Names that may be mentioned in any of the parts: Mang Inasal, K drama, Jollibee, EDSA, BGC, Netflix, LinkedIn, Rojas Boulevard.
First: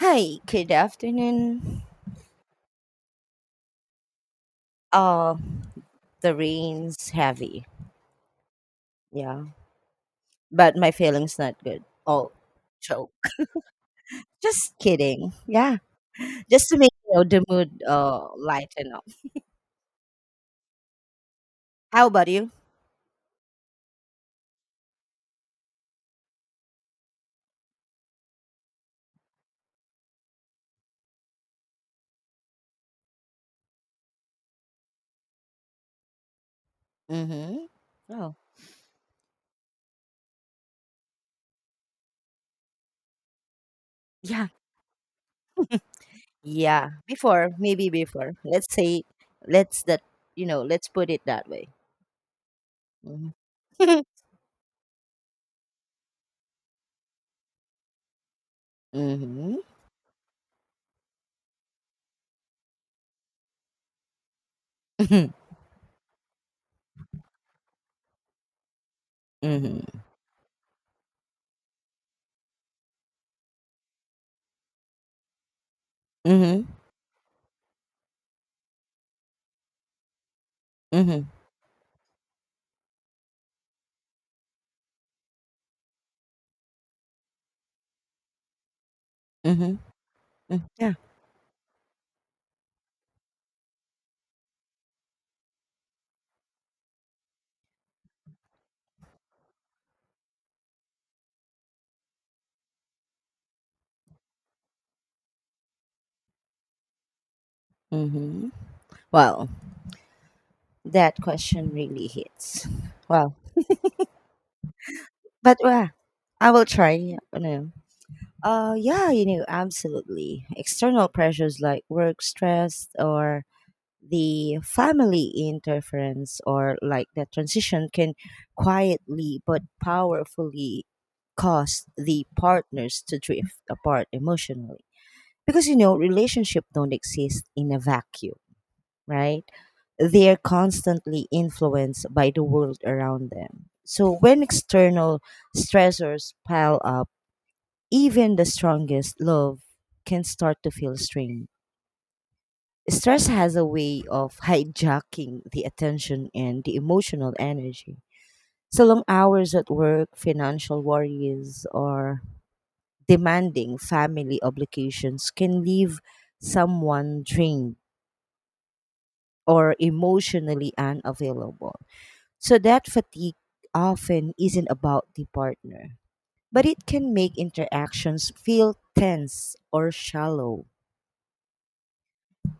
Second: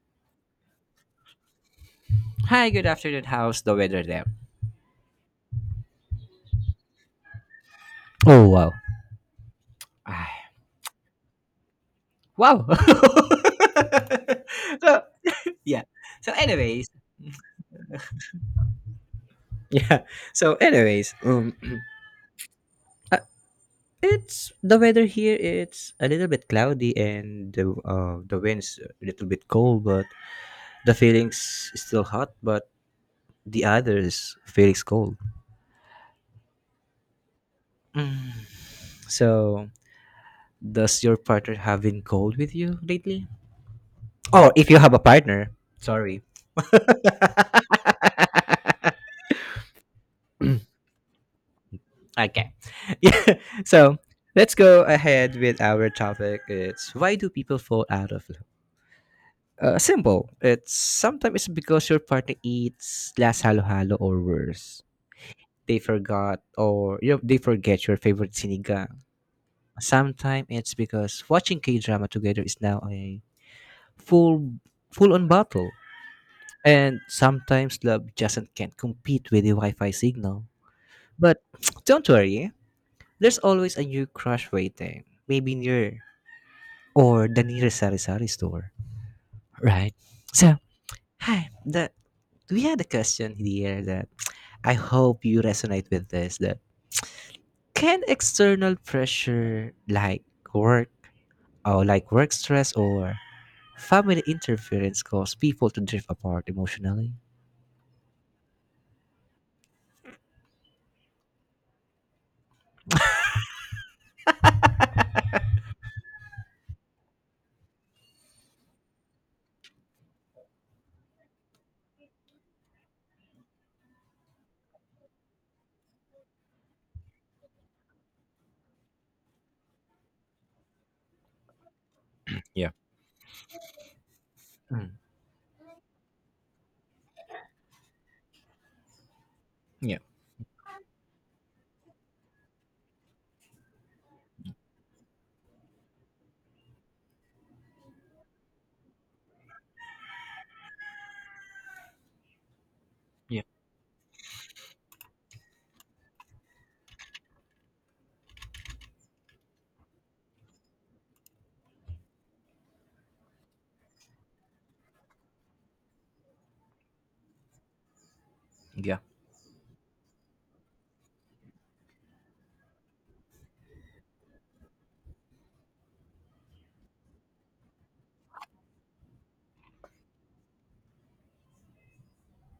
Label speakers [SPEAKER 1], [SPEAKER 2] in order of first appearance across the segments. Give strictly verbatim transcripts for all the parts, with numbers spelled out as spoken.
[SPEAKER 1] Hi, good afternoon.
[SPEAKER 2] Hi, good afternoon. How's the weather there?
[SPEAKER 1] Uh, the rain's heavy.
[SPEAKER 2] Oh wow.
[SPEAKER 1] Yeah,
[SPEAKER 2] Ah,
[SPEAKER 1] but my feeling's not good. Oh,
[SPEAKER 2] wow.
[SPEAKER 1] joke. Just
[SPEAKER 2] so
[SPEAKER 1] kidding. Yeah,
[SPEAKER 2] yeah. So
[SPEAKER 1] just to
[SPEAKER 2] anyways,
[SPEAKER 1] make you know, the mood uh lighten up.
[SPEAKER 2] yeah. So anyways, um,
[SPEAKER 1] How about you?
[SPEAKER 2] uh, it's the weather here. It's a little bit cloudy and the uh, the wind's a little bit cold, but the feeling's still hot. But the others feeling's cold.
[SPEAKER 1] Mm-hmm.
[SPEAKER 2] Mm.
[SPEAKER 1] Oh,
[SPEAKER 2] So does your partner have been cold with you lately?
[SPEAKER 1] yeah,
[SPEAKER 2] Oh, if you have a partner. Sorry.
[SPEAKER 1] yeah. Before, maybe before. Let's say, let's that you know, let's put it that way.
[SPEAKER 2] Okay. Yeah.
[SPEAKER 1] Mm-hmm.
[SPEAKER 2] So let's go ahead with our topic. It's, why do people fall out of love?
[SPEAKER 1] Mm-hmm.
[SPEAKER 2] Uh, simple. It's sometimes it's because your partner eats last halo halo or worse.
[SPEAKER 1] Mm-hmm.
[SPEAKER 2] They forgot or you know, they forget your favorite sinigang.
[SPEAKER 1] Mm-hmm.
[SPEAKER 2] Sometimes it's because watching K drama together is now a full full on battle.
[SPEAKER 1] Mm-hmm.
[SPEAKER 2] And sometimes love just can't compete with the Wi-Fi signal.
[SPEAKER 1] Mm-hmm.
[SPEAKER 2] But don't worry, there's always a new crush waiting. Maybe near or the nearest sari-sari store.
[SPEAKER 1] Mm-hmm.
[SPEAKER 2] Right. So,
[SPEAKER 1] Yeah.
[SPEAKER 2] hi, the we had a question here that I hope you resonate with this, that can external pressure like work or like work stress or family interference cause people to drift apart emotionally?
[SPEAKER 1] Mm-hmm. Well, That question really hits. Well, but uh, I will try. You know. Uh, yeah, you know, absolutely. External pressures like work stress or the family interference or like the transition can quietly but powerfully cause the
[SPEAKER 2] Yeah.
[SPEAKER 1] partners to drift apart emotionally.
[SPEAKER 2] Mm.
[SPEAKER 1] Because you know, relationship don't exist in a vacuum, right?
[SPEAKER 2] Yeah.
[SPEAKER 1] They are constantly influenced by the world around them. So when external stressors pile up, even the strongest love can start to feel strained. Stress
[SPEAKER 2] Yeah.
[SPEAKER 1] has a way of hijacking the attention and the emotional energy. So long hours at work, financial worries, or demanding family obligations can leave someone drained
[SPEAKER 2] Yeah.
[SPEAKER 1] or emotionally unavailable. So that fatigue often isn't about the partner, but it can make interactions feel tense or shallow.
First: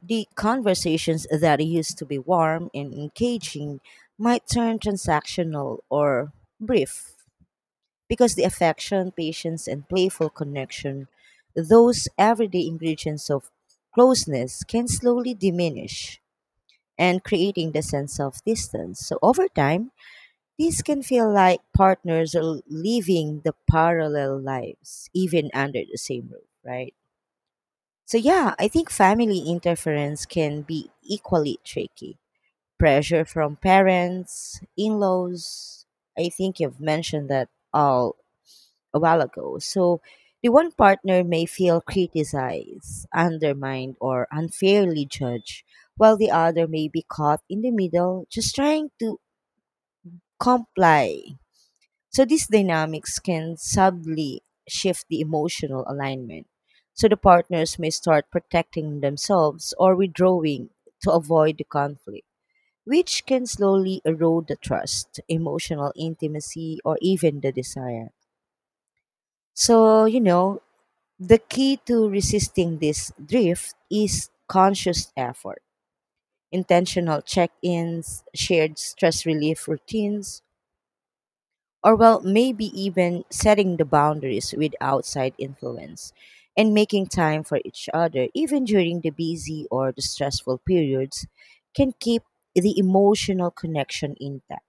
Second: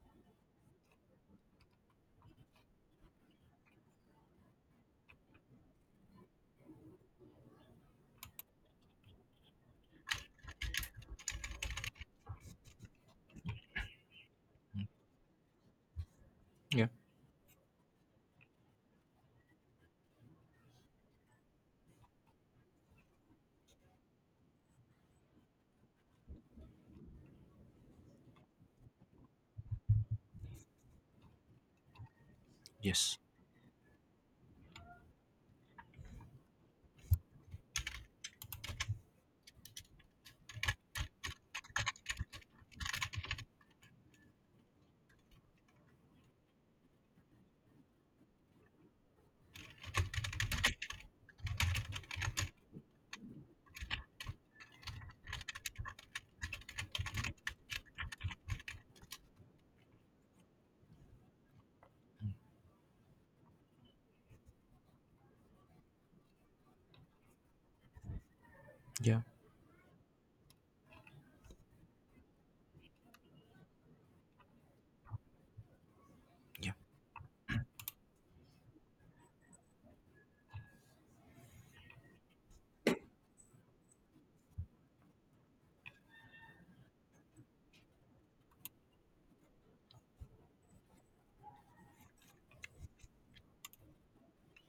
[SPEAKER 1] The conversations that used to be warm and engaging might turn transactional or brief because the affection, patience, and playful connection, those everyday ingredients of closeness, can slowly diminish
[SPEAKER 2] Yeah.
[SPEAKER 1] and creating the sense of distance. So over time, these can feel like partners are living the parallel lives, even under the same roof, right? So, yeah, I think family interference can be equally tricky.
[SPEAKER 2] Yes.
[SPEAKER 1] Pressure from parents, in laws, I think you've mentioned that all a while ago. So, the one partner may feel criticized, undermined, or unfairly judged, while the other may be caught in the middle just trying to comply. So these dynamics can subtly shift the emotional alignment. So the partners may start protecting themselves or withdrawing to avoid the conflict, which can slowly erode the trust, emotional intimacy, or even the desire.
[SPEAKER 2] Yeah.
[SPEAKER 1] So, you know, the key to resisting this drift is conscious effort,
[SPEAKER 2] Yeah.
[SPEAKER 1] intentional check ins, shared stress relief routines, or well, maybe even setting the boundaries with outside influence and making time for each other, even during the busy or the stressful periods, can keep the emotional connection intact.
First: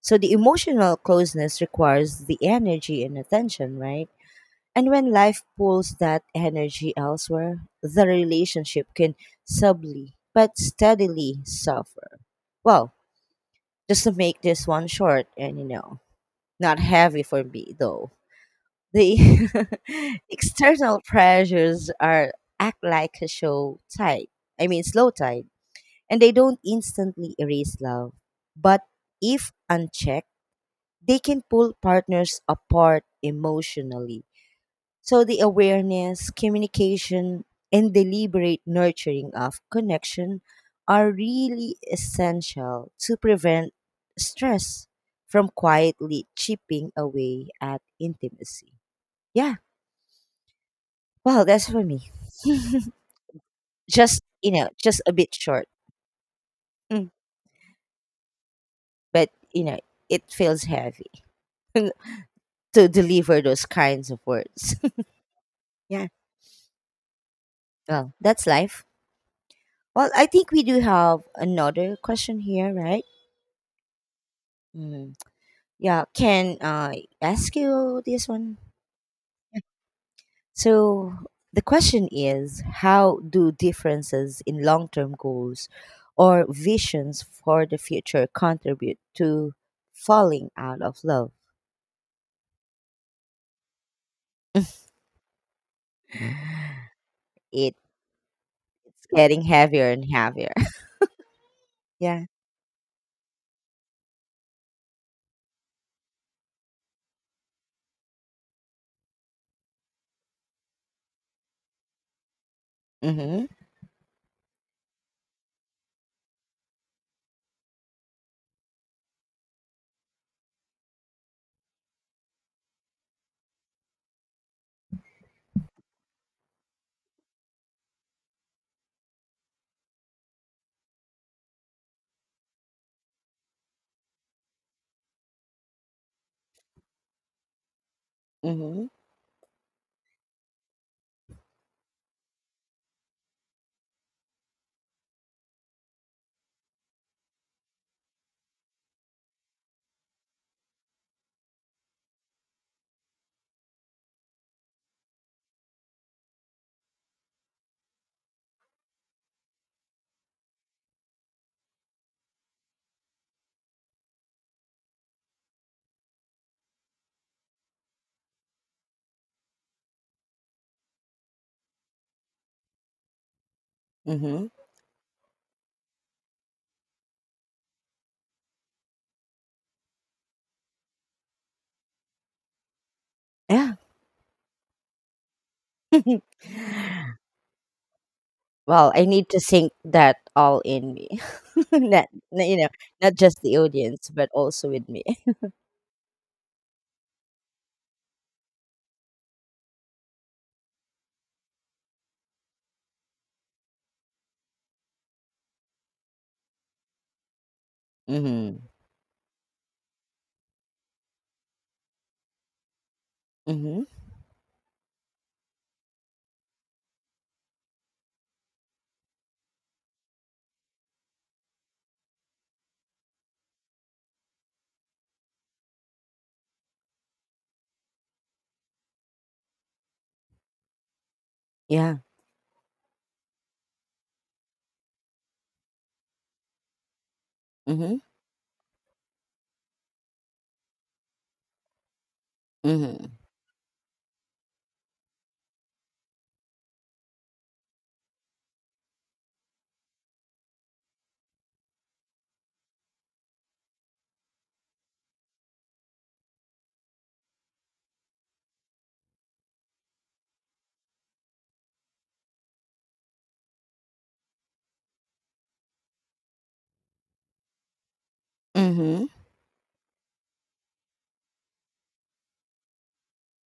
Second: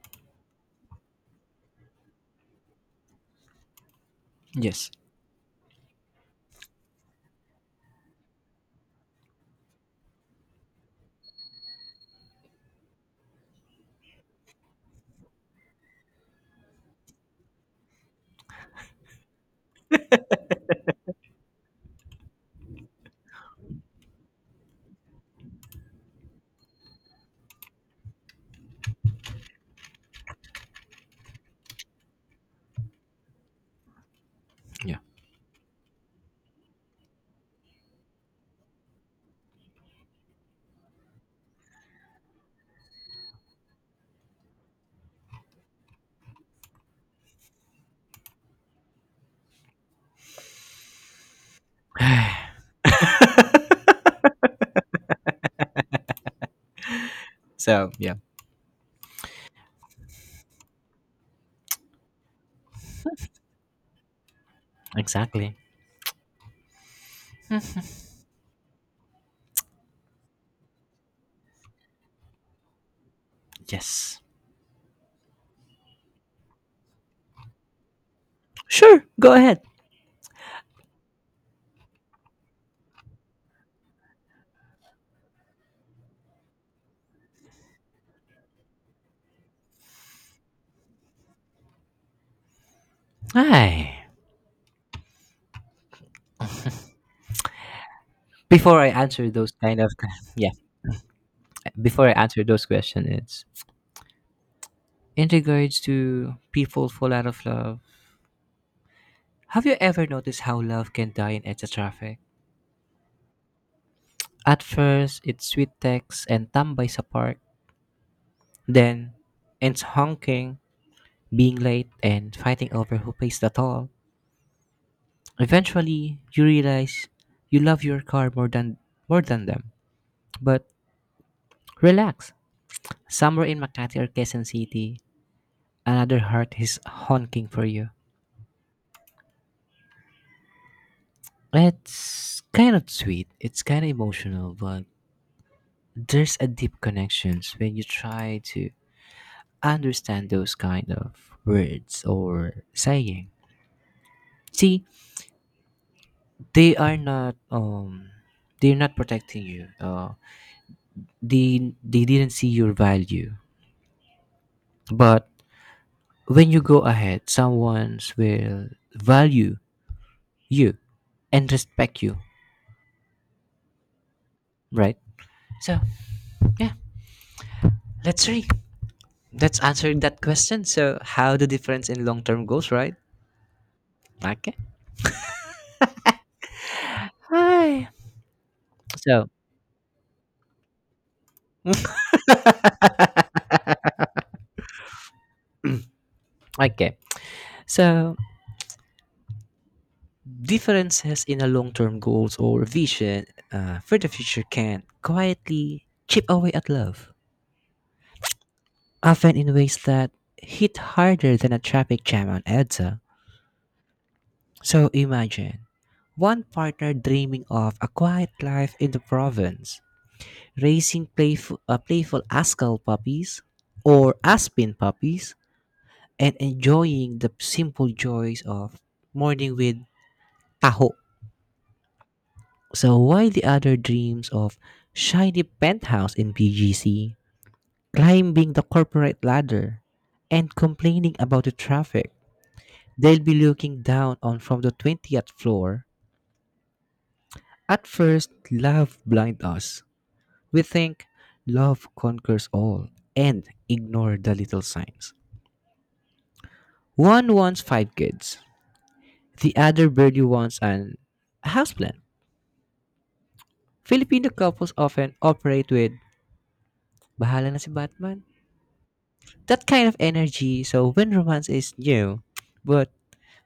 [SPEAKER 1] So the emotional closeness requires the energy and attention, right?
[SPEAKER 2] Yes.
[SPEAKER 1] And when life pulls that energy elsewhere, the relationship can subtly but steadily suffer. Well, just to make this one short and you know, not heavy for me though. The external pressures are act like a show tide. I mean, slow tide, and they don't instantly erase love. But if unchecked, they can pull partners apart emotionally.
[SPEAKER 2] Yeah.
[SPEAKER 1] So the awareness, communication, and deliberate nurturing of connection are really essential to prevent stress from quietly chipping away at intimacy. Yeah. Well, that's for me. Just you know, just a bit short. Mm.
[SPEAKER 2] so yeah.
[SPEAKER 1] But you know, it feels heavy to deliver those kinds of words.
[SPEAKER 2] Exactly.
[SPEAKER 1] Yeah. Well, that's life. Well, I think we do have another question here, right?
[SPEAKER 2] Yes.
[SPEAKER 1] Mm. Yeah, can I ask you this one?
[SPEAKER 2] Sure. Go ahead.
[SPEAKER 1] So the question is, how do differences in long-term goals or visions for the future contribute to falling out of love?
[SPEAKER 2] Hi.
[SPEAKER 1] It.
[SPEAKER 2] Before I answer
[SPEAKER 1] Getting
[SPEAKER 2] those kind of
[SPEAKER 1] heavier and
[SPEAKER 2] yeah,
[SPEAKER 1] heavier.
[SPEAKER 2] before I
[SPEAKER 1] Yeah.
[SPEAKER 2] answer those questions, it's in regards to people fall out of love. Have you ever noticed how love can die in E D S A traffic?
[SPEAKER 1] Mm-hmm.
[SPEAKER 2] At first, it's sweet text and tambay sa park. Then, it's honking, being late, and fighting over who pays the toll. Eventually, you realize you love your car more than more than them. But relax. Somewhere in Makati or Quezon City, another heart is honking for you.
[SPEAKER 1] Mm-hmm.
[SPEAKER 2] It's kind of sweet. It's kind of emotional, but there's a deep connections when you try to understand those kind of words or saying. See, they are not um they're not protecting you. Uh, they they didn't see your value, but when you go ahead, someone will value you and respect you,
[SPEAKER 1] Mm-hmm.
[SPEAKER 2] right? So yeah, let's see. Let's answer that question. So how the difference in long term goals, right?
[SPEAKER 1] Yeah.
[SPEAKER 2] Okay. Hi.
[SPEAKER 1] Well, I
[SPEAKER 2] So
[SPEAKER 1] need to sink that all in me. not, not, you know, not just the audience, but also with me.
[SPEAKER 2] okay. So differences in a long term goals or vision uh, for the future can quietly chip away at love,
[SPEAKER 1] Mm-hmm.
[SPEAKER 2] often in ways that hit harder than a traffic jam on E D S A.
[SPEAKER 1] Mm-hmm.
[SPEAKER 2] So imagine one partner dreaming of a quiet life in the province, raising playful, uh, playful Ascal puppies or Aspen puppies, and enjoying the simple joys of morning with taho.
[SPEAKER 1] Yeah.
[SPEAKER 2] So while the other dreams of shiny penthouse in B G C,
[SPEAKER 1] Mm-hmm.
[SPEAKER 2] climbing the corporate ladder, and complaining about the traffic,
[SPEAKER 1] Mm-hmm.
[SPEAKER 2] they'll be looking down on from the twentieth floor. At first, love blind us. We think love conquers all and ignore the little signs. One wants five kids, the other barely wants an houseplant. Filipino couples often operate with bahala na si Batman.
[SPEAKER 1] Mm-hmm.
[SPEAKER 2] That kind of energy, so when romance is new, but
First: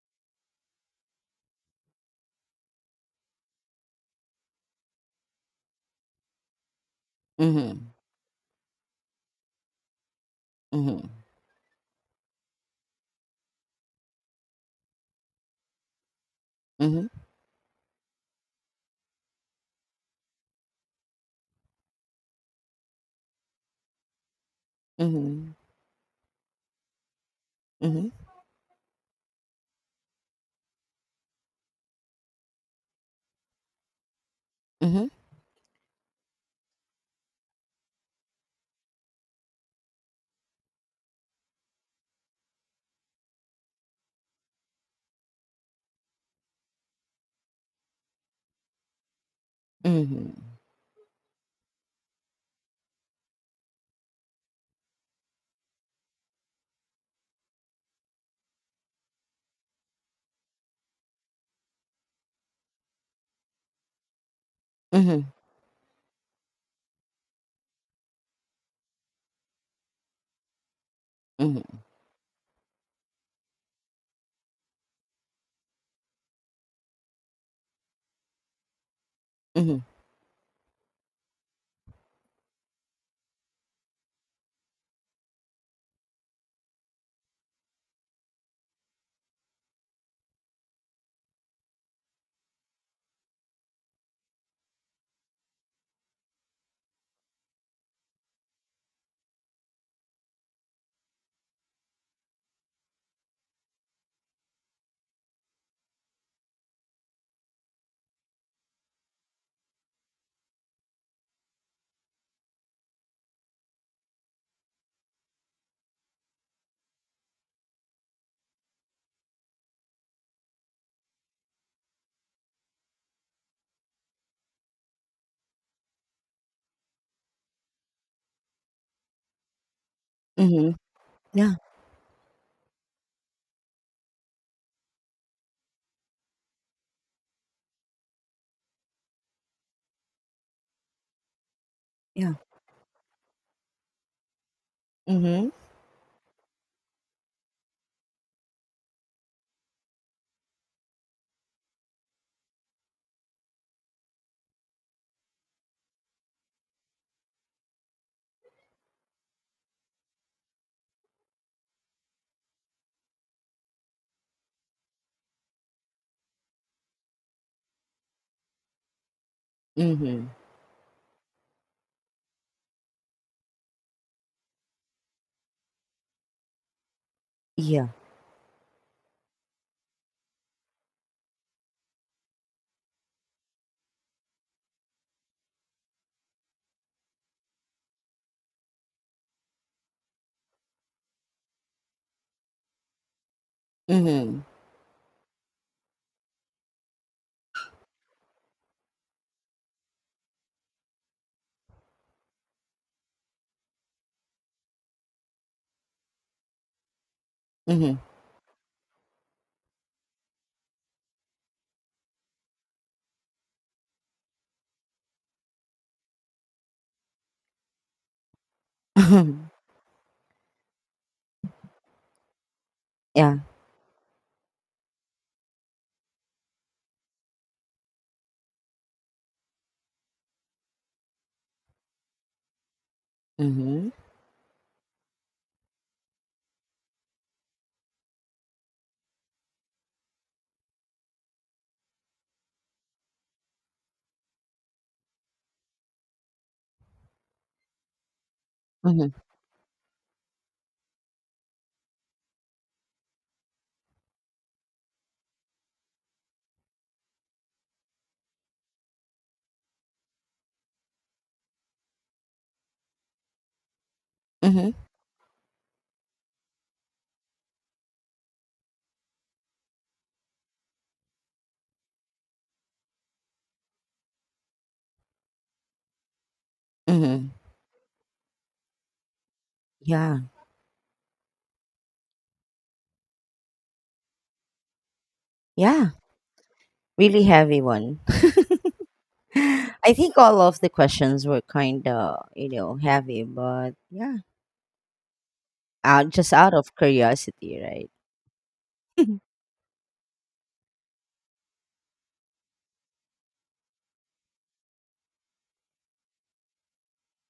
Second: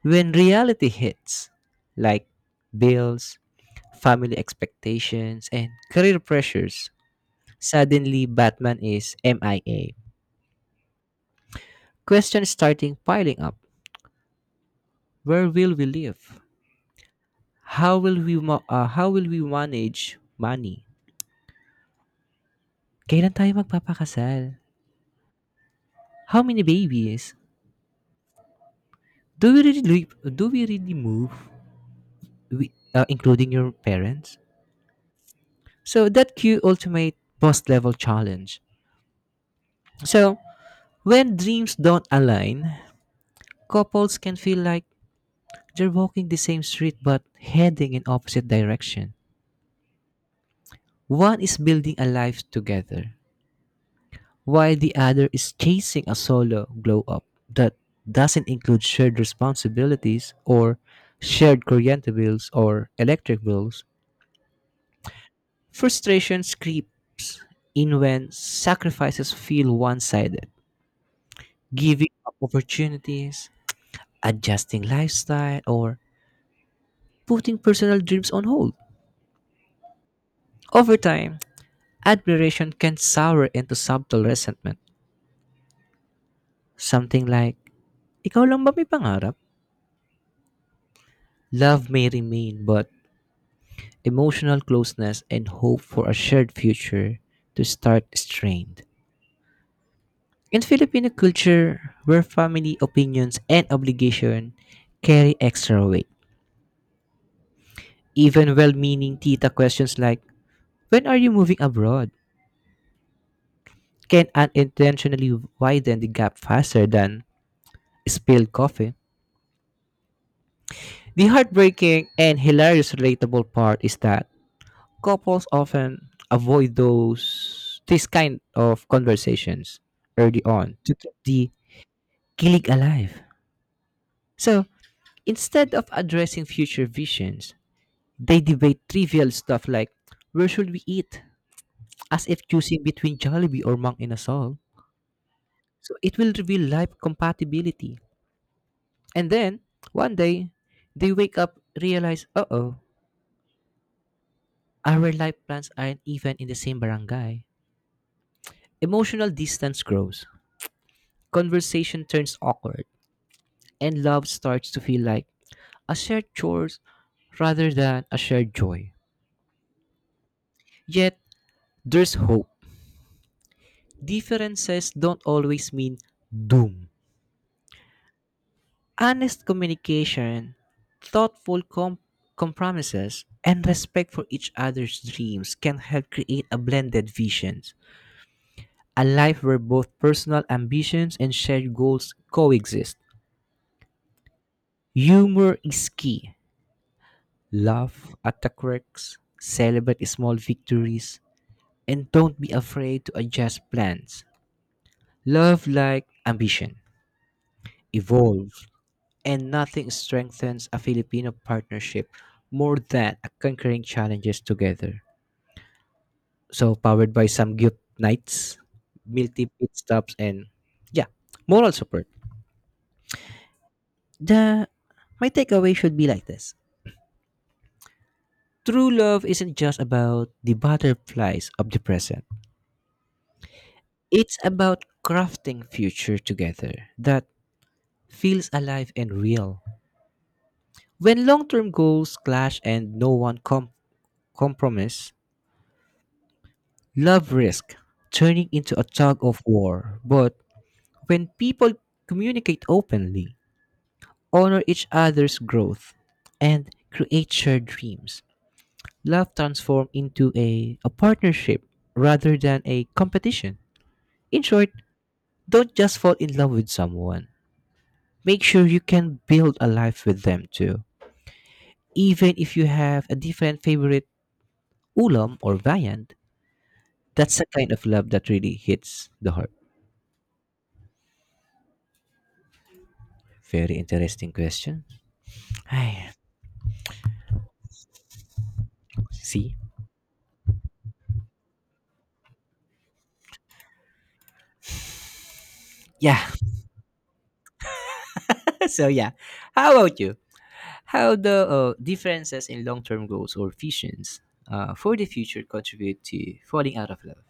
[SPEAKER 2] when reality hits, like bills, family expectations, and career pressures,
[SPEAKER 1] Mm-hmm.
[SPEAKER 2] suddenly Batman is M I A.
[SPEAKER 1] Mhm.
[SPEAKER 2] Questions starting piling up. Where will we live?
[SPEAKER 1] Mhm.
[SPEAKER 2] How will we ma- uh, how will we manage money? Kailan tayo magpapakasal?
[SPEAKER 1] Mhm.
[SPEAKER 2] How many babies?
[SPEAKER 1] Mhm.
[SPEAKER 2] Do we really live, do we really move we, uh, including your parents?
[SPEAKER 1] Mhm.
[SPEAKER 2] So that cue ultimate post level challenge. So when dreams don't align, couples can feel like they're walking the same street but heading in opposite direction.
[SPEAKER 1] Mhm.
[SPEAKER 2] One is building a life together, while the other is chasing a solo glow up that doesn't include shared responsibilities or shared corriente bills or electric bills,
[SPEAKER 1] Mhm.
[SPEAKER 2] frustration creeps in when sacrifices feel one sided,
[SPEAKER 1] Mhm.
[SPEAKER 2] giving up opportunities, adjusting lifestyle, or putting personal dreams on hold.
[SPEAKER 1] Mhm.
[SPEAKER 2] Over time, admiration can sour into subtle resentment, something like, Ikaw lang ba may pangarap? Love may remain, but emotional closeness and hope for a shared future to start strained. In Filipino culture, where family opinions and obligation carry extra weight, even well-meaning tita questions like, when are you moving abroad? Can unintentionally widen the gap faster than spilled coffee. The heartbreaking and hilarious relatable part is that couples often avoid those this kind of conversations early
[SPEAKER 1] Mhm.
[SPEAKER 2] on to keep the
[SPEAKER 1] Yeah,
[SPEAKER 2] Kilig Alive. So, instead of addressing future visions, they debate trivial stuff like where should we eat, as
[SPEAKER 1] yeah.
[SPEAKER 2] if choosing between Jollibee or Mang Inasal.
[SPEAKER 1] Mhm.
[SPEAKER 2] So, it will reveal life compatibility. And then, one day, they wake up, realize, uh oh, our life plans aren't even in the same barangay. Emotional distance grows, conversation turns awkward, and love starts to feel like a shared chores rather than a shared joy.
[SPEAKER 1] Mhm.
[SPEAKER 2] Yet, there's hope. Differences don't always mean doom.
[SPEAKER 1] Yeah.
[SPEAKER 2] Honest communication, thoughtful com- compromises, and respect for each other's dreams can help create a blended vision, a life where both personal ambitions and shared goals coexist.
[SPEAKER 1] Mhm.
[SPEAKER 2] Humor is key. Laugh at the quirks, celebrate small victories, and don't be afraid to adjust plans. Love like ambition.
[SPEAKER 1] Mhm.
[SPEAKER 2] Evolve. And nothing strengthens a Filipino partnership more than a conquering challenges together. So powered by some good nights, multi pit stops, and yeah, moral support.
[SPEAKER 1] Yeah.
[SPEAKER 2] The My takeaway should be like this: true love isn't just about the butterflies of the present.
[SPEAKER 1] Mhm.
[SPEAKER 2] It's about crafting future together that feels alive and real. When long-term goals clash and no one com- compromise, love risk turning into a
[SPEAKER 1] Mhm.
[SPEAKER 2] tug of war, but when people communicate openly, honor each other's growth, and create shared dreams, love transforms into a, a partnership rather than a competition. In short,
[SPEAKER 1] Mhm.
[SPEAKER 2] don't just fall in love with someone. Make sure you can build a life with them too. Even if you have a different favorite ulam or viand,
[SPEAKER 1] Mhm.
[SPEAKER 2] that's the kind of love that really hits the heart.
[SPEAKER 1] Yeah.
[SPEAKER 2] Very interesting question.
[SPEAKER 1] Yeah.
[SPEAKER 2] Ay,
[SPEAKER 1] Really heavy one.
[SPEAKER 2] see?
[SPEAKER 1] I think all of the questions were kind of, you know, heavy, but yeah, out,
[SPEAKER 2] Yeah.
[SPEAKER 1] just out of curiosity, right?
[SPEAKER 2] so yeah. How about you? How the uh, differences in long-term goals or visions uh, for the future contribute to falling out of love?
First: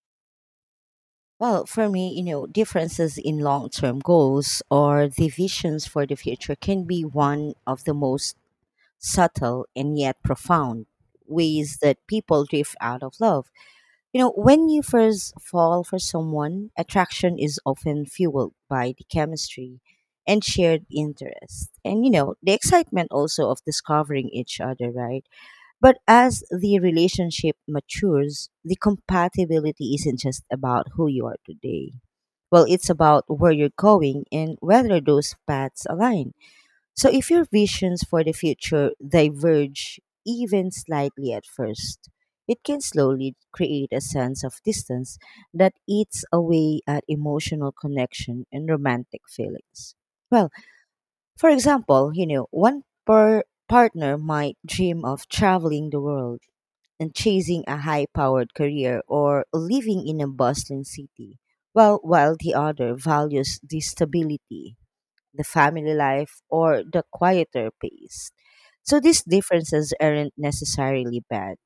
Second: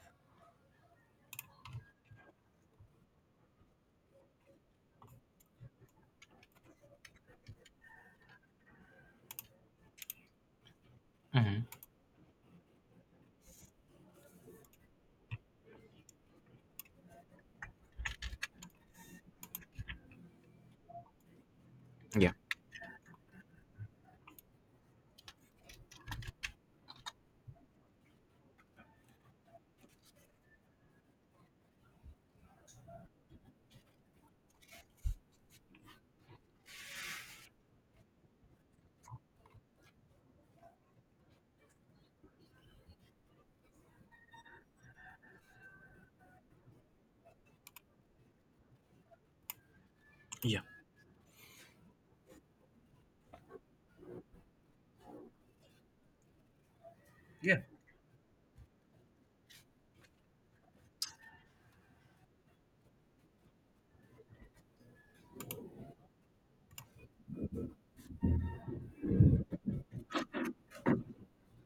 [SPEAKER 1] Well, for me, you know, differences in long term goals or the visions for the future can be one of the most subtle and yet profound
[SPEAKER 2] Hmm.
[SPEAKER 1] ways that people drift out of love. You know, when you first fall for someone, attraction is often fueled by the chemistry and shared interest. And, you know, the excitement also of discovering each other, right? But as the relationship matures, the compatibility isn't just about who you are today. Well, it's about where you're going and whether those paths align. So, if your visions for the future diverge even slightly at first, it can slowly create a sense of distance that eats away at emotional connection and romantic feelings. Well,
[SPEAKER 2] Yeah.
[SPEAKER 1] for example, you know, one per partner might dream of traveling the world and
[SPEAKER 2] Yeah.
[SPEAKER 1] chasing a high powered career or living in a bustling city, while, while the other values the stability, the family life, or the quieter pace. So these differences aren't necessarily bad,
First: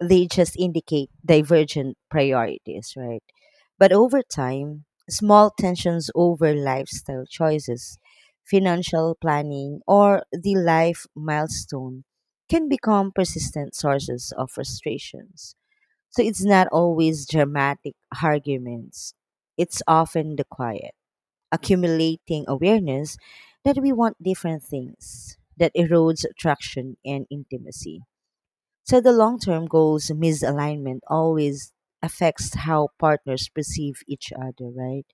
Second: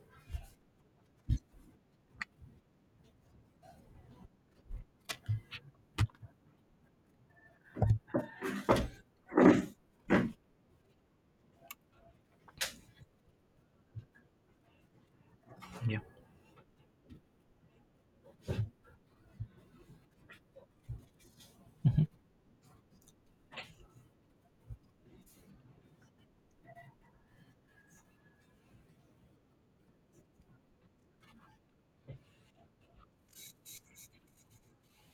[SPEAKER 1] they just indicate divergent priorities, right? But over time, small tensions over lifestyle choices, financial planning, or the life milestone can become persistent sources of frustrations.
[SPEAKER 2] Yeah.
[SPEAKER 1] So it's not always dramatic arguments, it's often the quiet, accumulating awareness that we want different things that erodes attraction and intimacy. So the long term goals misalignment always affects how partners perceive each other, right?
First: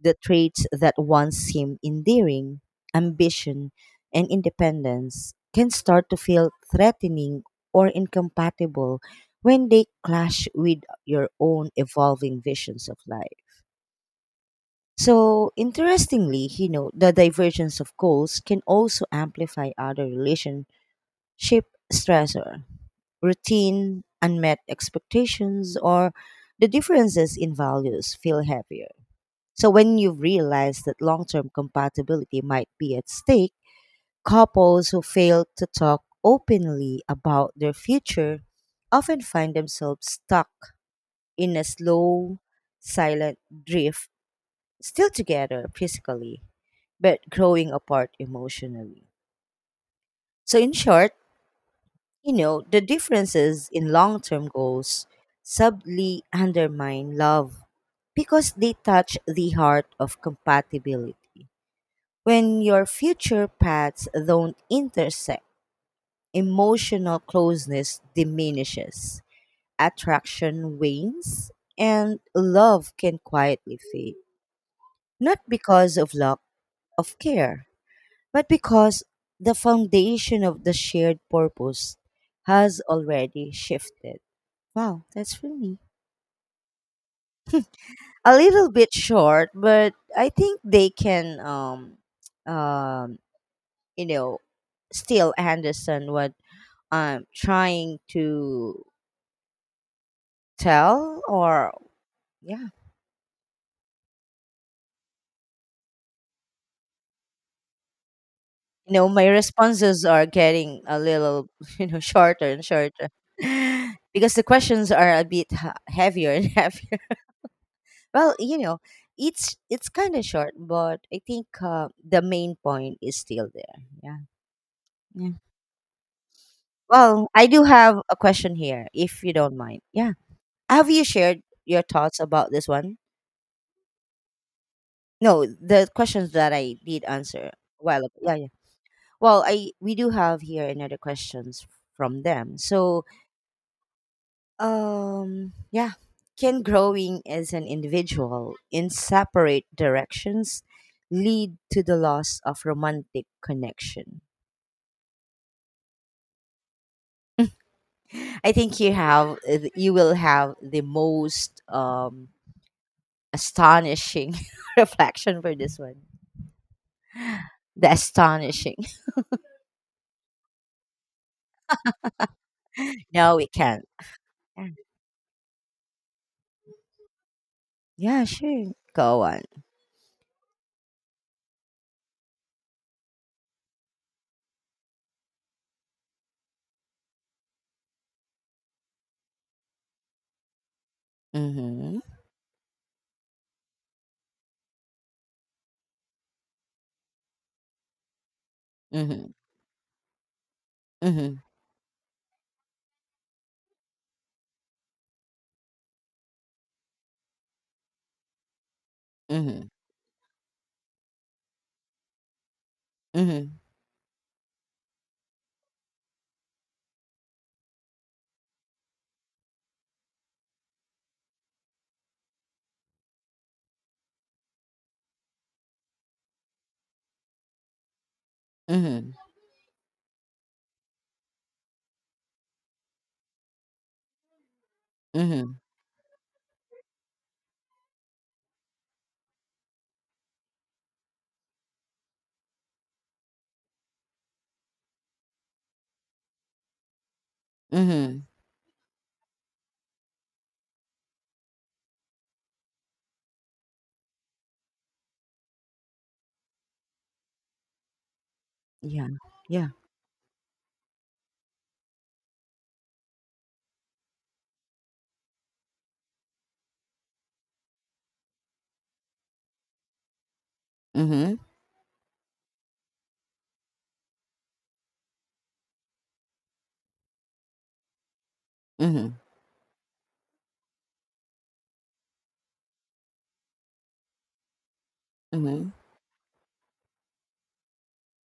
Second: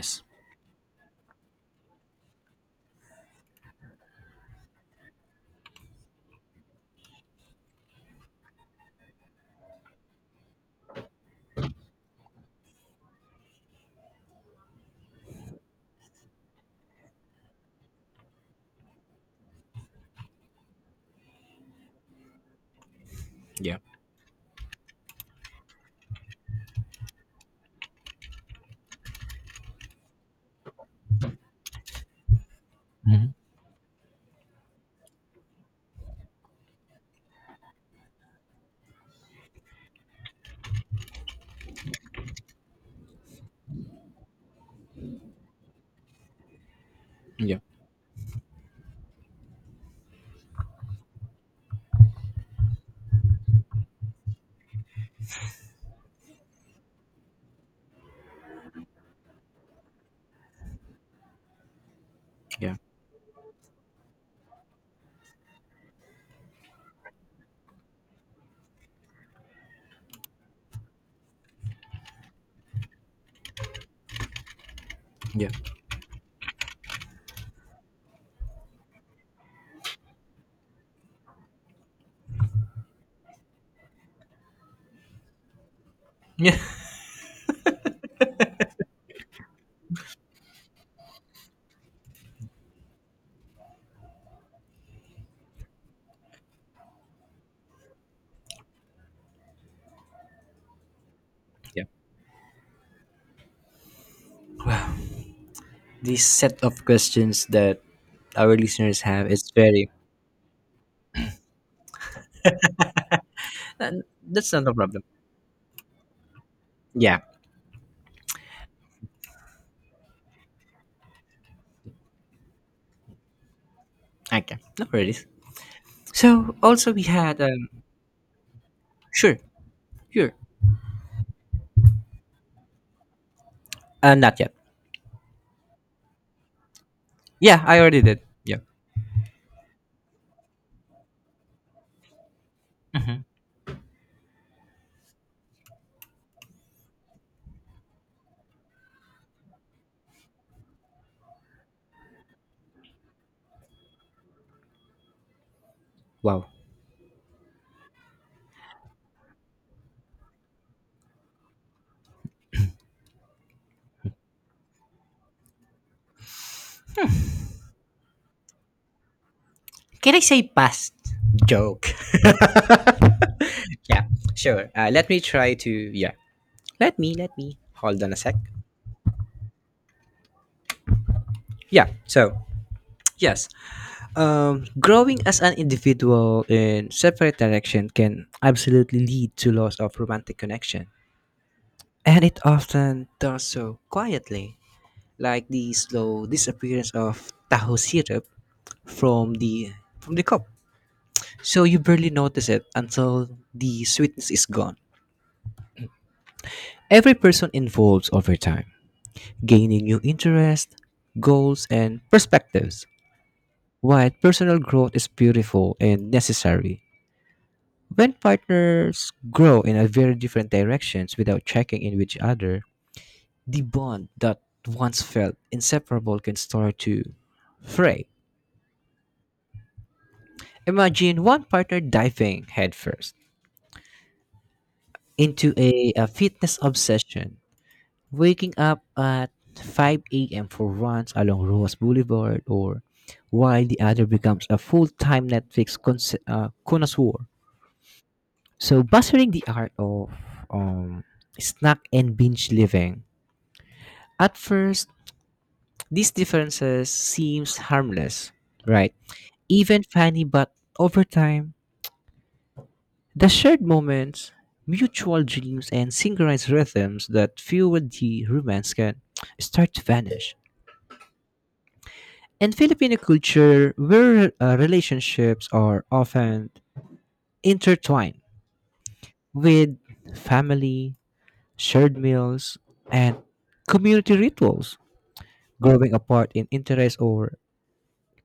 [SPEAKER 1] The traits that once seemed endearing, ambition, and independence can start to feel threatening or incompatible when they clash with your own evolving visions of life. So, interestingly, you know, the divergence of goals can also amplify other relationship stressor
[SPEAKER 2] Yeah.
[SPEAKER 1] routine, unmet expectations, or the differences in values feel heavier. So, when you realize that long term compatibility might be at
[SPEAKER 2] Hmm.
[SPEAKER 1] stake, couples who fail to talk openly about their future often find themselves stuck in a slow, silent drift, still together physically, but
[SPEAKER 2] Yeah.
[SPEAKER 1] growing apart emotionally. So, in short, you know, the differences in long term goals subtly undermine love because they touch the heart of compatibility. When
[SPEAKER 2] Yeah.
[SPEAKER 1] your future paths don't intersect, emotional closeness diminishes, attraction wanes, and love can quietly fade. Not
[SPEAKER 2] Yeah.
[SPEAKER 1] because of lack of care, but because the foundation of the shared purpose has already shifted. Wow, that's really
[SPEAKER 2] Yeah.
[SPEAKER 1] a little bit short, but I think they can um um you know still understand what I'm trying to tell or
[SPEAKER 2] Yeah.
[SPEAKER 1] yeah.
[SPEAKER 2] This set of questions that our
[SPEAKER 1] You
[SPEAKER 2] listeners
[SPEAKER 1] know, my
[SPEAKER 2] have is very.
[SPEAKER 1] responses are getting a little, you know, shorter and shorter
[SPEAKER 2] And
[SPEAKER 1] because the
[SPEAKER 2] that's not a
[SPEAKER 1] questions
[SPEAKER 2] problem.
[SPEAKER 1] are a bit ha- heavier and heavier.
[SPEAKER 2] Yeah.
[SPEAKER 1] Well, you know, it's it's kind of short, but I think uh, the main point is still there. Yeah.
[SPEAKER 2] Okay. No worries.
[SPEAKER 1] Yeah.
[SPEAKER 2] So also we
[SPEAKER 1] Well,
[SPEAKER 2] had
[SPEAKER 1] I do
[SPEAKER 2] um.
[SPEAKER 1] have a question here, if you
[SPEAKER 2] Sure.
[SPEAKER 1] don't mind. Yeah.
[SPEAKER 2] Sure.
[SPEAKER 1] Have you shared your thoughts about this one?
[SPEAKER 2] Uh, not yet.
[SPEAKER 1] No, the questions that I did answer a
[SPEAKER 2] Yeah, I already
[SPEAKER 1] while ago.
[SPEAKER 2] did.
[SPEAKER 1] Yeah, yeah.
[SPEAKER 2] Yeah.
[SPEAKER 1] Well, I we do have here another questions from them. So,
[SPEAKER 2] Hmm.
[SPEAKER 1] um, yeah. Can growing as an individual in separate directions lead to the loss of romantic connection?
[SPEAKER 2] Wow.
[SPEAKER 1] I think you have you will have the most um astonishing reflection for this one. The astonishing.
[SPEAKER 2] Can I say past? Joke.
[SPEAKER 1] No, we can't.
[SPEAKER 2] yeah,
[SPEAKER 1] Yeah,
[SPEAKER 2] sure. Uh, let me try to. Yeah, let me, let me. Hold on a
[SPEAKER 1] Yeah,
[SPEAKER 2] sec.
[SPEAKER 1] sure. Go on.
[SPEAKER 2] Yeah, so, yes. Um, growing as an individual in separate direction can absolutely lead to loss of romantic connection.
[SPEAKER 1] Mm-hmm.
[SPEAKER 2] And it often does so quietly, like the slow disappearance of taho syrup
[SPEAKER 1] Mm-hmm.
[SPEAKER 2] from the from the cup.
[SPEAKER 1] Mm-hmm.
[SPEAKER 2] So you barely notice it until the sweetness is gone. Every person evolves over time,
[SPEAKER 1] Mm-hmm.
[SPEAKER 2] gaining new interests, goals, and perspectives.
[SPEAKER 1] Mm-hmm.
[SPEAKER 2] While personal growth is beautiful and necessary, when partners grow in a very different directions without checking in with each other, the bond that once felt inseparable can start to fray.
[SPEAKER 1] Mm-hmm.
[SPEAKER 2] Imagine one partner diving headfirst
[SPEAKER 1] Mm-hmm.
[SPEAKER 2] into a, a fitness obsession. Waking up at five a m for runs along Rojas Boulevard or while the other becomes a full-time Netflix cons- uh, connoisseur.
[SPEAKER 1] Mm-hmm.
[SPEAKER 2] So buzzing the art of um, snack and binge living. At first, these differences seems harmless, right?
[SPEAKER 1] Yeah. Yeah.
[SPEAKER 2] Even funny, but over time, the shared moments, mutual dreams, and synchronized rhythms that fueled the romance can start to vanish.
[SPEAKER 1] Mm-hmm.
[SPEAKER 2] In Filipino culture, where uh, relationships are often intertwined
[SPEAKER 1] Mm-hmm.
[SPEAKER 2] with family, shared meals, and community rituals,
[SPEAKER 1] Mm-hmm.
[SPEAKER 2] growing apart in interests or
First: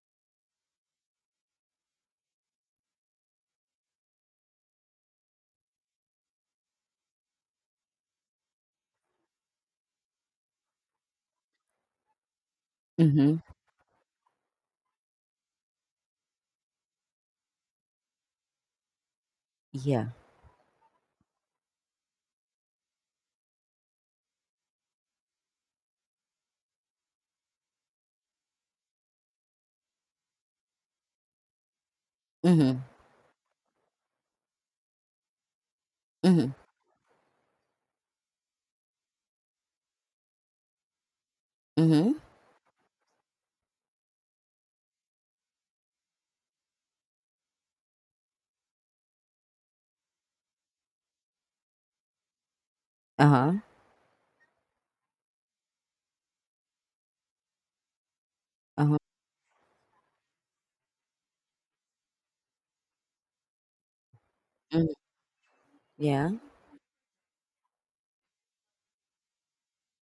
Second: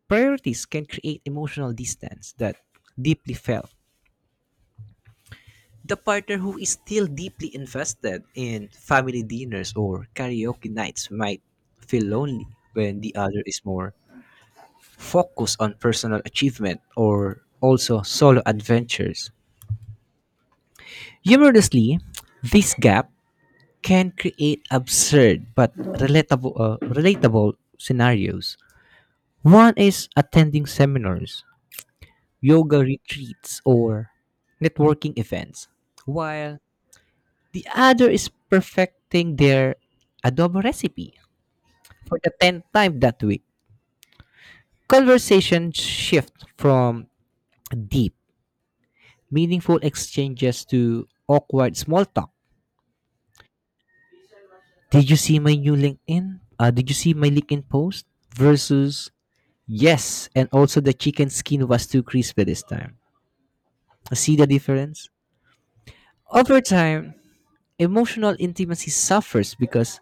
[SPEAKER 2] priorities can create emotional distance that deeply felt. The partner who is still deeply invested in family dinners or karaoke nights might feel lonely when the
[SPEAKER 1] Mm-hmm.
[SPEAKER 2] other is more focused on personal achievement or also solo adventures.
[SPEAKER 1] Yeah.
[SPEAKER 2] Humorously, this gap can create absurd but relatable, uh, relatable scenarios. One is attending seminars,
[SPEAKER 1] Mm-hmm.
[SPEAKER 2] yoga retreats, or networking events,
[SPEAKER 1] Mm-hmm.
[SPEAKER 2] while the other is perfecting their adobo recipe for
[SPEAKER 1] Mm-hmm.
[SPEAKER 2] the tenth time that week. Conversations shift from deep, meaningful exchanges to awkward small talk.
[SPEAKER 1] Uh-huh.
[SPEAKER 2] Did you see my new LinkedIn? Uh, did you see my LinkedIn post
[SPEAKER 1] Uh-huh.
[SPEAKER 2] versus yes? And also the chicken skin was too crispy this time. Uh, See the
[SPEAKER 1] Mm-hmm.
[SPEAKER 2] difference?
[SPEAKER 1] Yeah.
[SPEAKER 2] Over time, emotional intimacy suffers because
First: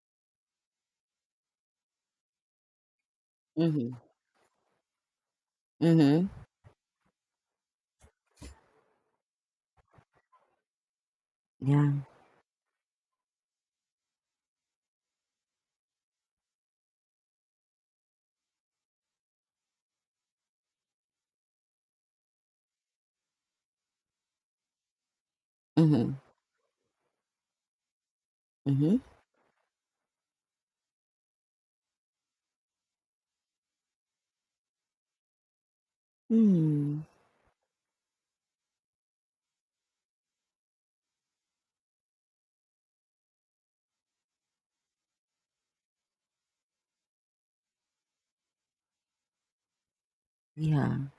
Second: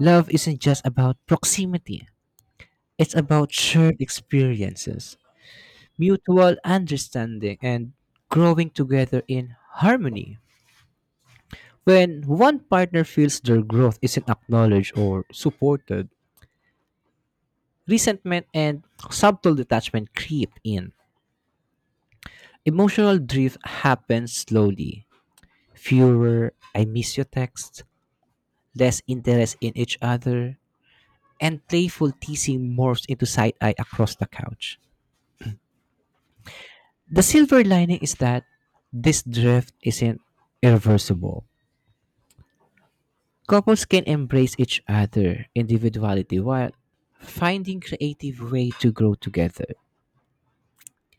[SPEAKER 2] love isn't just about proximity. It's about
[SPEAKER 1] Mm-hmm.
[SPEAKER 2] shared experiences,
[SPEAKER 1] Mm-hmm.
[SPEAKER 2] mutual understanding, and growing together in harmony.
[SPEAKER 1] Yeah.
[SPEAKER 2] When one partner feels their growth isn't acknowledged or supported, resentment and subtle detachment creep in. Emotional drift happens slowly.
[SPEAKER 1] Mhm.
[SPEAKER 2] Fewer I miss you texts,
[SPEAKER 1] Mhm.
[SPEAKER 2] less interest in each other, and playful teasing morphs into side eye across the couch.
[SPEAKER 1] Mm.
[SPEAKER 2] The silver lining is that this drift isn't irreversible. Couples can embrace each other individuality while finding creative way to grow together.
[SPEAKER 1] Yeah.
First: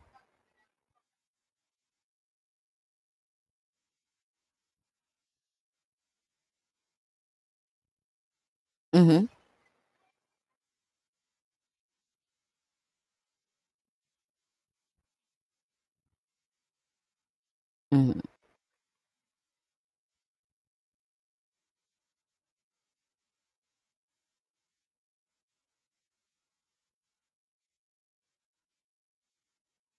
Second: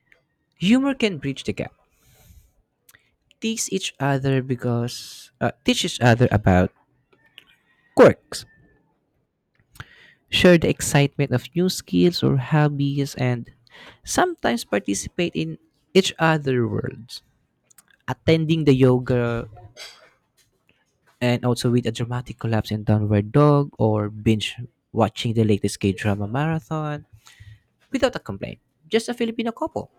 [SPEAKER 2] Humor can bridge the gap tease each other because uh, teach each other about quirks,
[SPEAKER 1] Mhm.
[SPEAKER 2] share the excitement of new skills or hobbies, and sometimes participate in each other worlds.
[SPEAKER 1] Mhm.
[SPEAKER 2] Attending the yoga and also with a dramatic collapse in downward dog or binge watching the latest K drama marathon without a complaint. Just a Filipino couple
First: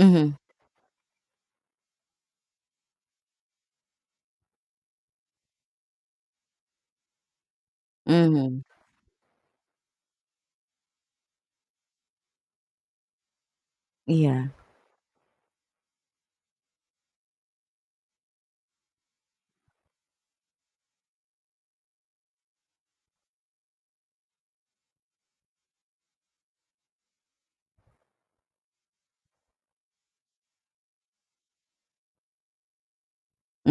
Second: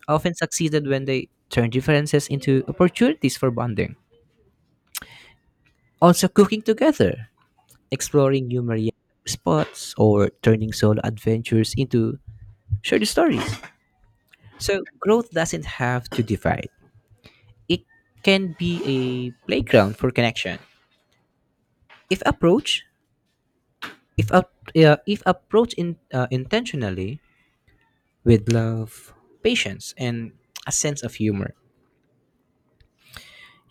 [SPEAKER 1] Mhm.
[SPEAKER 2] often succeeded when they turn differences into opportunities for bonding. Also, cooking together, exploring new
[SPEAKER 1] Mhm.
[SPEAKER 2] marine spots, or turning solo adventures into shared stories.
[SPEAKER 1] Yeah.
[SPEAKER 2] So, growth doesn't have to divide. It can be a playground for connection. If approach, if up, uh, if approached in, uh, intentionally with love, patience, and a sense of humor.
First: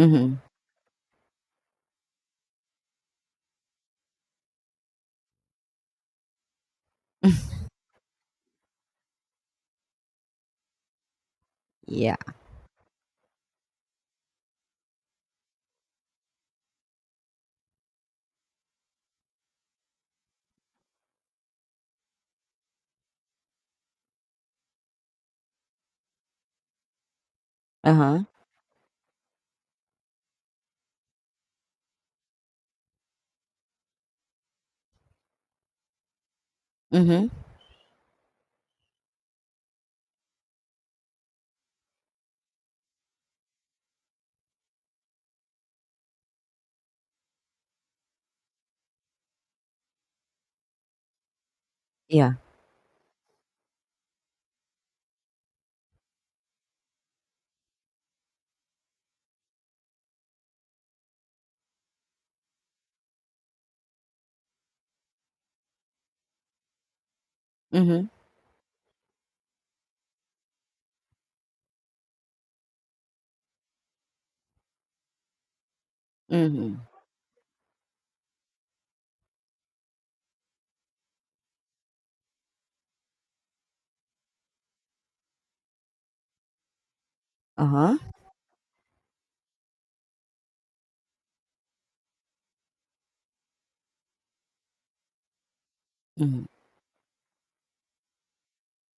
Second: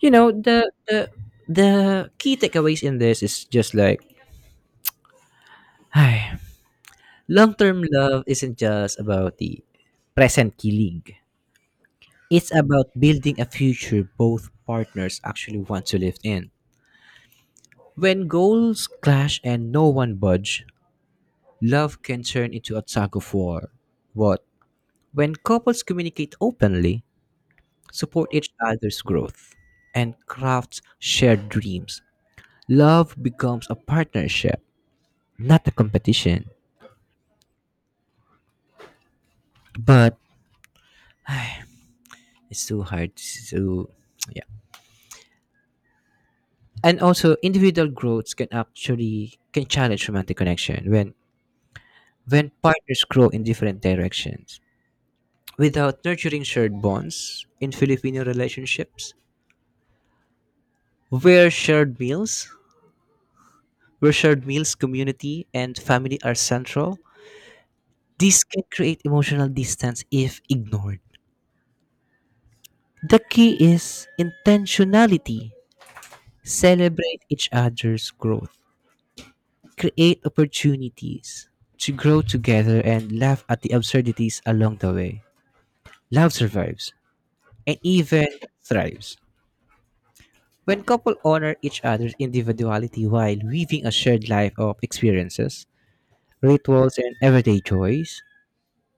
[SPEAKER 2] You know, the the the key takeaways in this is just like, long-term love isn't just about the present kilig.
[SPEAKER 1] Yeah.
[SPEAKER 2] It's about building a future both partners actually want to live in. When goals clash and no one budge, love can turn into a tug of war. But when couples communicate openly,
[SPEAKER 1] Uh-huh.
[SPEAKER 2] support each other's growth, and craft shared dreams, love becomes a partnership, not a competition.
[SPEAKER 1] Mhm.
[SPEAKER 2] But it's too hard to yeah, and also individual growths can actually can challenge romantic connection when
[SPEAKER 1] Yeah.
[SPEAKER 2] when partners grow in different directions. Without nurturing shared bonds in Filipino relationships, where shared meals, where shared meals, community, and family are central,
[SPEAKER 1] Mhm.
[SPEAKER 2] this can create emotional distance if ignored. The key is intentionality.
[SPEAKER 1] Mhm.
[SPEAKER 2] Celebrate each other's growth. Create opportunities to grow together and laugh at the absurdities along the way. Love survives and
[SPEAKER 1] Uh-huh.
[SPEAKER 2] even thrives when couple honor each other's individuality while weaving a shared life of experiences,
[SPEAKER 1] Mhm.
[SPEAKER 2] rituals, and everyday joys.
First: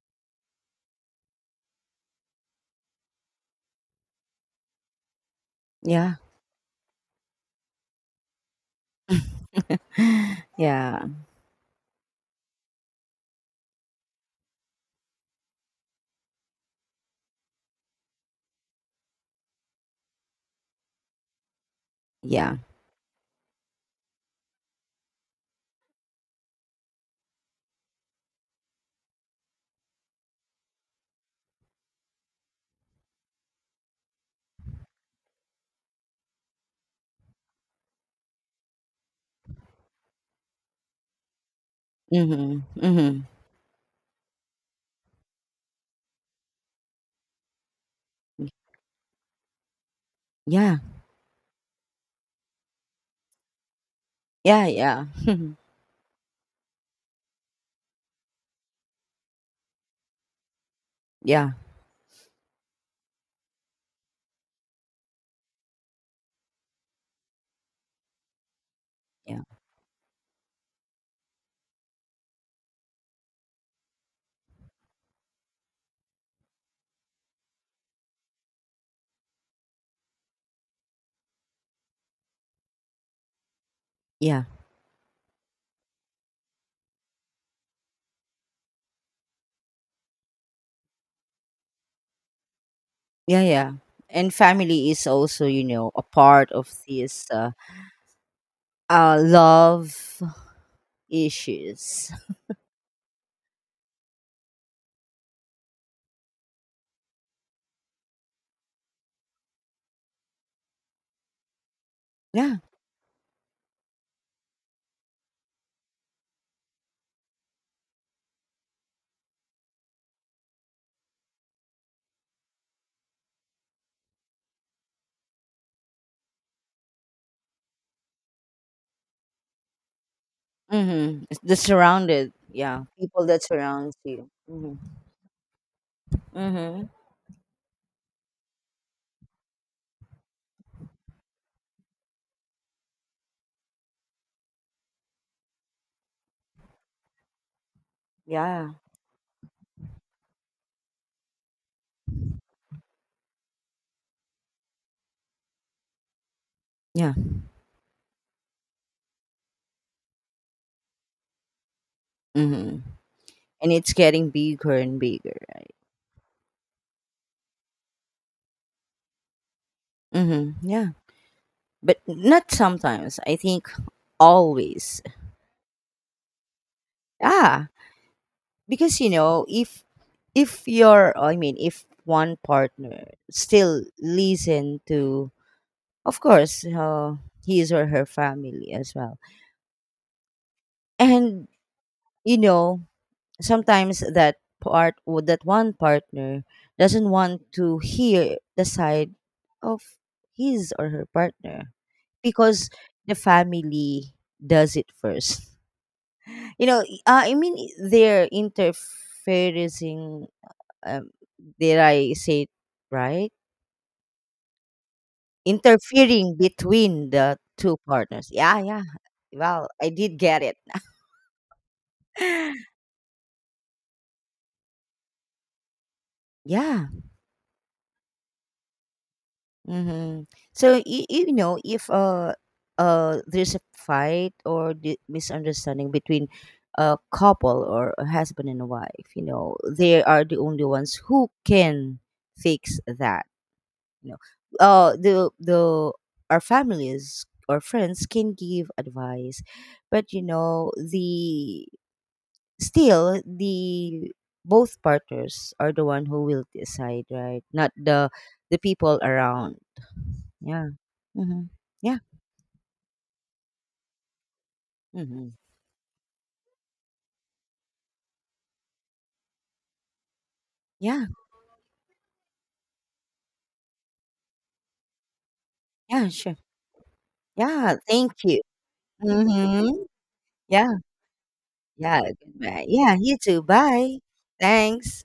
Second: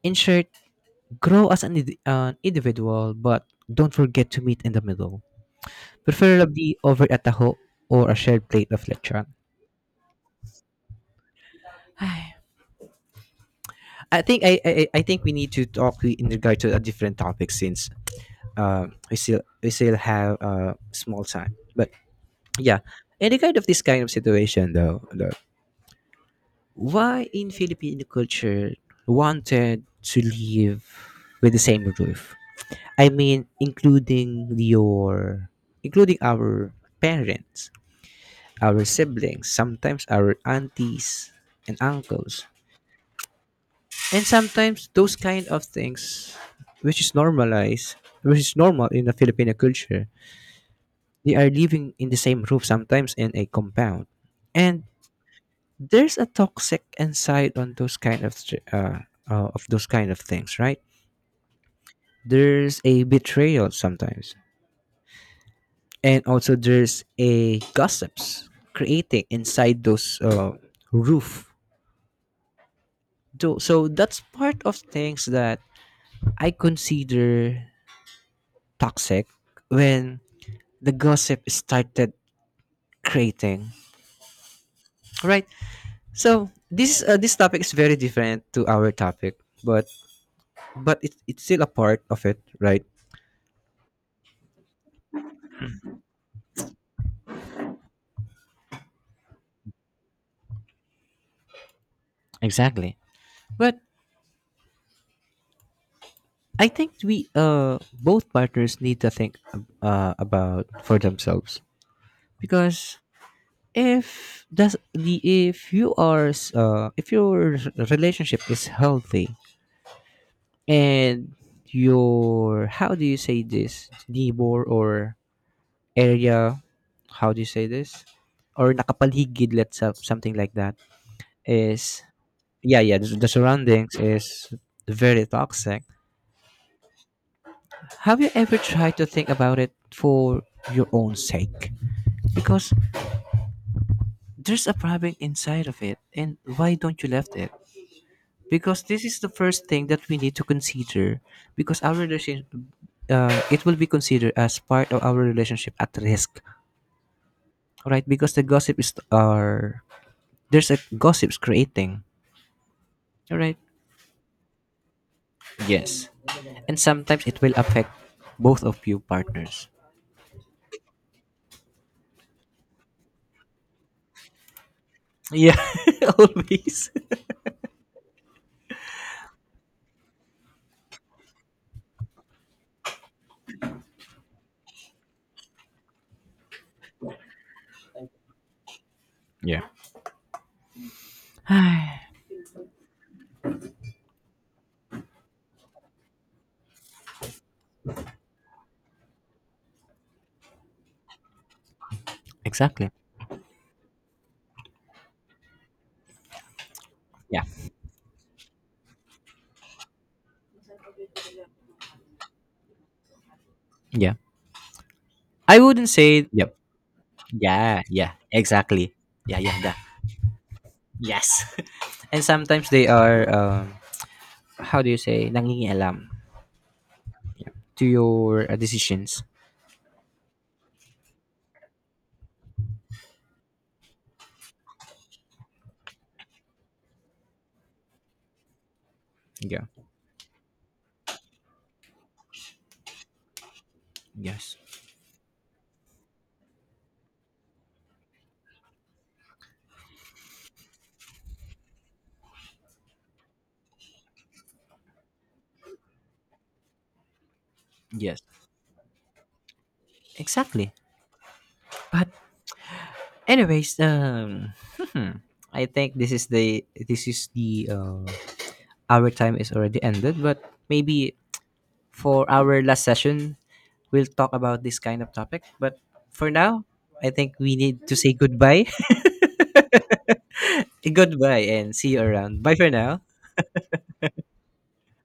[SPEAKER 2] In short, grow as an, indi- an individual, but don't forget to meet in the middle,
[SPEAKER 1] Yeah.
[SPEAKER 2] preferably over a taho or a shared plate of lechon.
[SPEAKER 1] Yeah.
[SPEAKER 2] Ay, I think I, I I I think we need to talk in regard to a different topic since uh we still we still have uh small time. But
[SPEAKER 1] Yeah.
[SPEAKER 2] yeah, in regard of this kind of situation, though, though why in Filipino culture wanted to live with the same roof? I mean, including your, including our parents, our siblings, sometimes our aunties and uncles,
[SPEAKER 1] Mhm. Mhm.
[SPEAKER 2] and sometimes those kind of things, which is normalized, which is normal in the Filipino culture.
[SPEAKER 1] Yeah.
[SPEAKER 2] They are living in the same roof sometimes in a compound,
[SPEAKER 1] Yeah,
[SPEAKER 2] and
[SPEAKER 1] yeah.
[SPEAKER 2] there's a toxic inside on those kind of str- uh, uh, of those kind of things, right?
[SPEAKER 1] Yeah.
[SPEAKER 2] There's a betrayal sometimes, and also there's a gossips creating
[SPEAKER 1] Yeah.
[SPEAKER 2] inside those uh, roof. So, so that's part of things that I consider toxic when the gossip started creating,
[SPEAKER 1] Yeah.
[SPEAKER 2] right? So this uh, this topic is very different to our topic, but but it, it's still a part of it, right?
[SPEAKER 1] Yeah, yeah. And family is also, you know, a part of these uh, uh love issues.
[SPEAKER 2] Exactly. But I think we uh both partners need to think uh about for themselves,
[SPEAKER 1] Yeah.
[SPEAKER 2] because if does the if you are s- uh if your relationship is healthy, and your, how do you say this, neighbor or area, how do you say this, or nakapaligid, let's say something like that,
[SPEAKER 1] Mm-hmm. It's the
[SPEAKER 2] is,
[SPEAKER 1] surrounded,
[SPEAKER 2] yeah
[SPEAKER 1] yeah,
[SPEAKER 2] yeah the,
[SPEAKER 1] people
[SPEAKER 2] the
[SPEAKER 1] that
[SPEAKER 2] surroundings
[SPEAKER 1] surrounds you.
[SPEAKER 2] is
[SPEAKER 1] Mm-hmm.
[SPEAKER 2] very toxic.
[SPEAKER 1] Mm-hmm.
[SPEAKER 2] Have you ever tried to think about it for your own sake? Because there's a problem inside of it, and why don't you left it?
[SPEAKER 1] Yeah.
[SPEAKER 2] Because this is the first thing that we need to consider. Because our relationship, uh, it will be considered as part of our relationship at risk,
[SPEAKER 1] Yeah.
[SPEAKER 2] right? Because the gossip is are, there's a gossips creating,
[SPEAKER 1] Mm-hmm.
[SPEAKER 2] all right?
[SPEAKER 1] And it's getting bigger and bigger.
[SPEAKER 2] Yes, and sometimes it will affect both of you partners.
[SPEAKER 1] Mm-hmm. Yeah. But not sometimes. I think always.
[SPEAKER 2] Yeah, always.
[SPEAKER 1] Ah, because you know, if if you're, I mean, if one partner still listen to, of course, uh, his or her family as well,
[SPEAKER 2] Yeah.
[SPEAKER 1] and you know, sometimes that part or that one partner doesn't want to hear the side of his or her partner because
[SPEAKER 2] Exactly.
[SPEAKER 1] the family does it first. You know, uh, I
[SPEAKER 2] Yeah.
[SPEAKER 1] mean, they're interfering. um, did I say it right?
[SPEAKER 2] Yeah. I wouldn't say
[SPEAKER 1] Interfering
[SPEAKER 2] yep.
[SPEAKER 1] between the two
[SPEAKER 2] Yeah, yeah.
[SPEAKER 1] partners, yeah, yeah.
[SPEAKER 2] Exactly. Yeah, yeah,
[SPEAKER 1] Well,
[SPEAKER 2] yeah.
[SPEAKER 1] I did get it.
[SPEAKER 2] Yes. And sometimes they are, um, how do you say, nangingialam
[SPEAKER 1] Yeah.
[SPEAKER 2] to your uh, decisions.
[SPEAKER 1] Mm-hmm. So you, you know, if uh uh there's a fight or di- misunderstanding between a couple or a husband and a wife, you know
[SPEAKER 2] Yeah.
[SPEAKER 1] they are the only ones who can fix that. You know,
[SPEAKER 2] Yes.
[SPEAKER 1] uh the the our families or friends can give advice, but you know the still the both partners are the one who will decide, right? Not the
[SPEAKER 2] Yes.
[SPEAKER 1] the people around. Yeah.
[SPEAKER 2] Exactly.
[SPEAKER 1] Mhm. Yeah.
[SPEAKER 2] But anyways, um,
[SPEAKER 1] Mhm.
[SPEAKER 2] I think this is the this is the uh, our time is already ended, but
[SPEAKER 1] Yeah.
[SPEAKER 2] maybe for our last session we'll talk about this kind of topic, but
[SPEAKER 1] Yeah,
[SPEAKER 2] for
[SPEAKER 1] sure.
[SPEAKER 2] now, I think we
[SPEAKER 1] Yeah,
[SPEAKER 2] need to say
[SPEAKER 1] thank you.
[SPEAKER 2] goodbye.
[SPEAKER 1] Mhm. Yeah.
[SPEAKER 2] Goodbye and see you
[SPEAKER 1] Yeah.
[SPEAKER 2] around. Bye
[SPEAKER 1] Goodbye.
[SPEAKER 2] for
[SPEAKER 1] Yeah,
[SPEAKER 2] now.
[SPEAKER 1] you too. Bye. Thanks.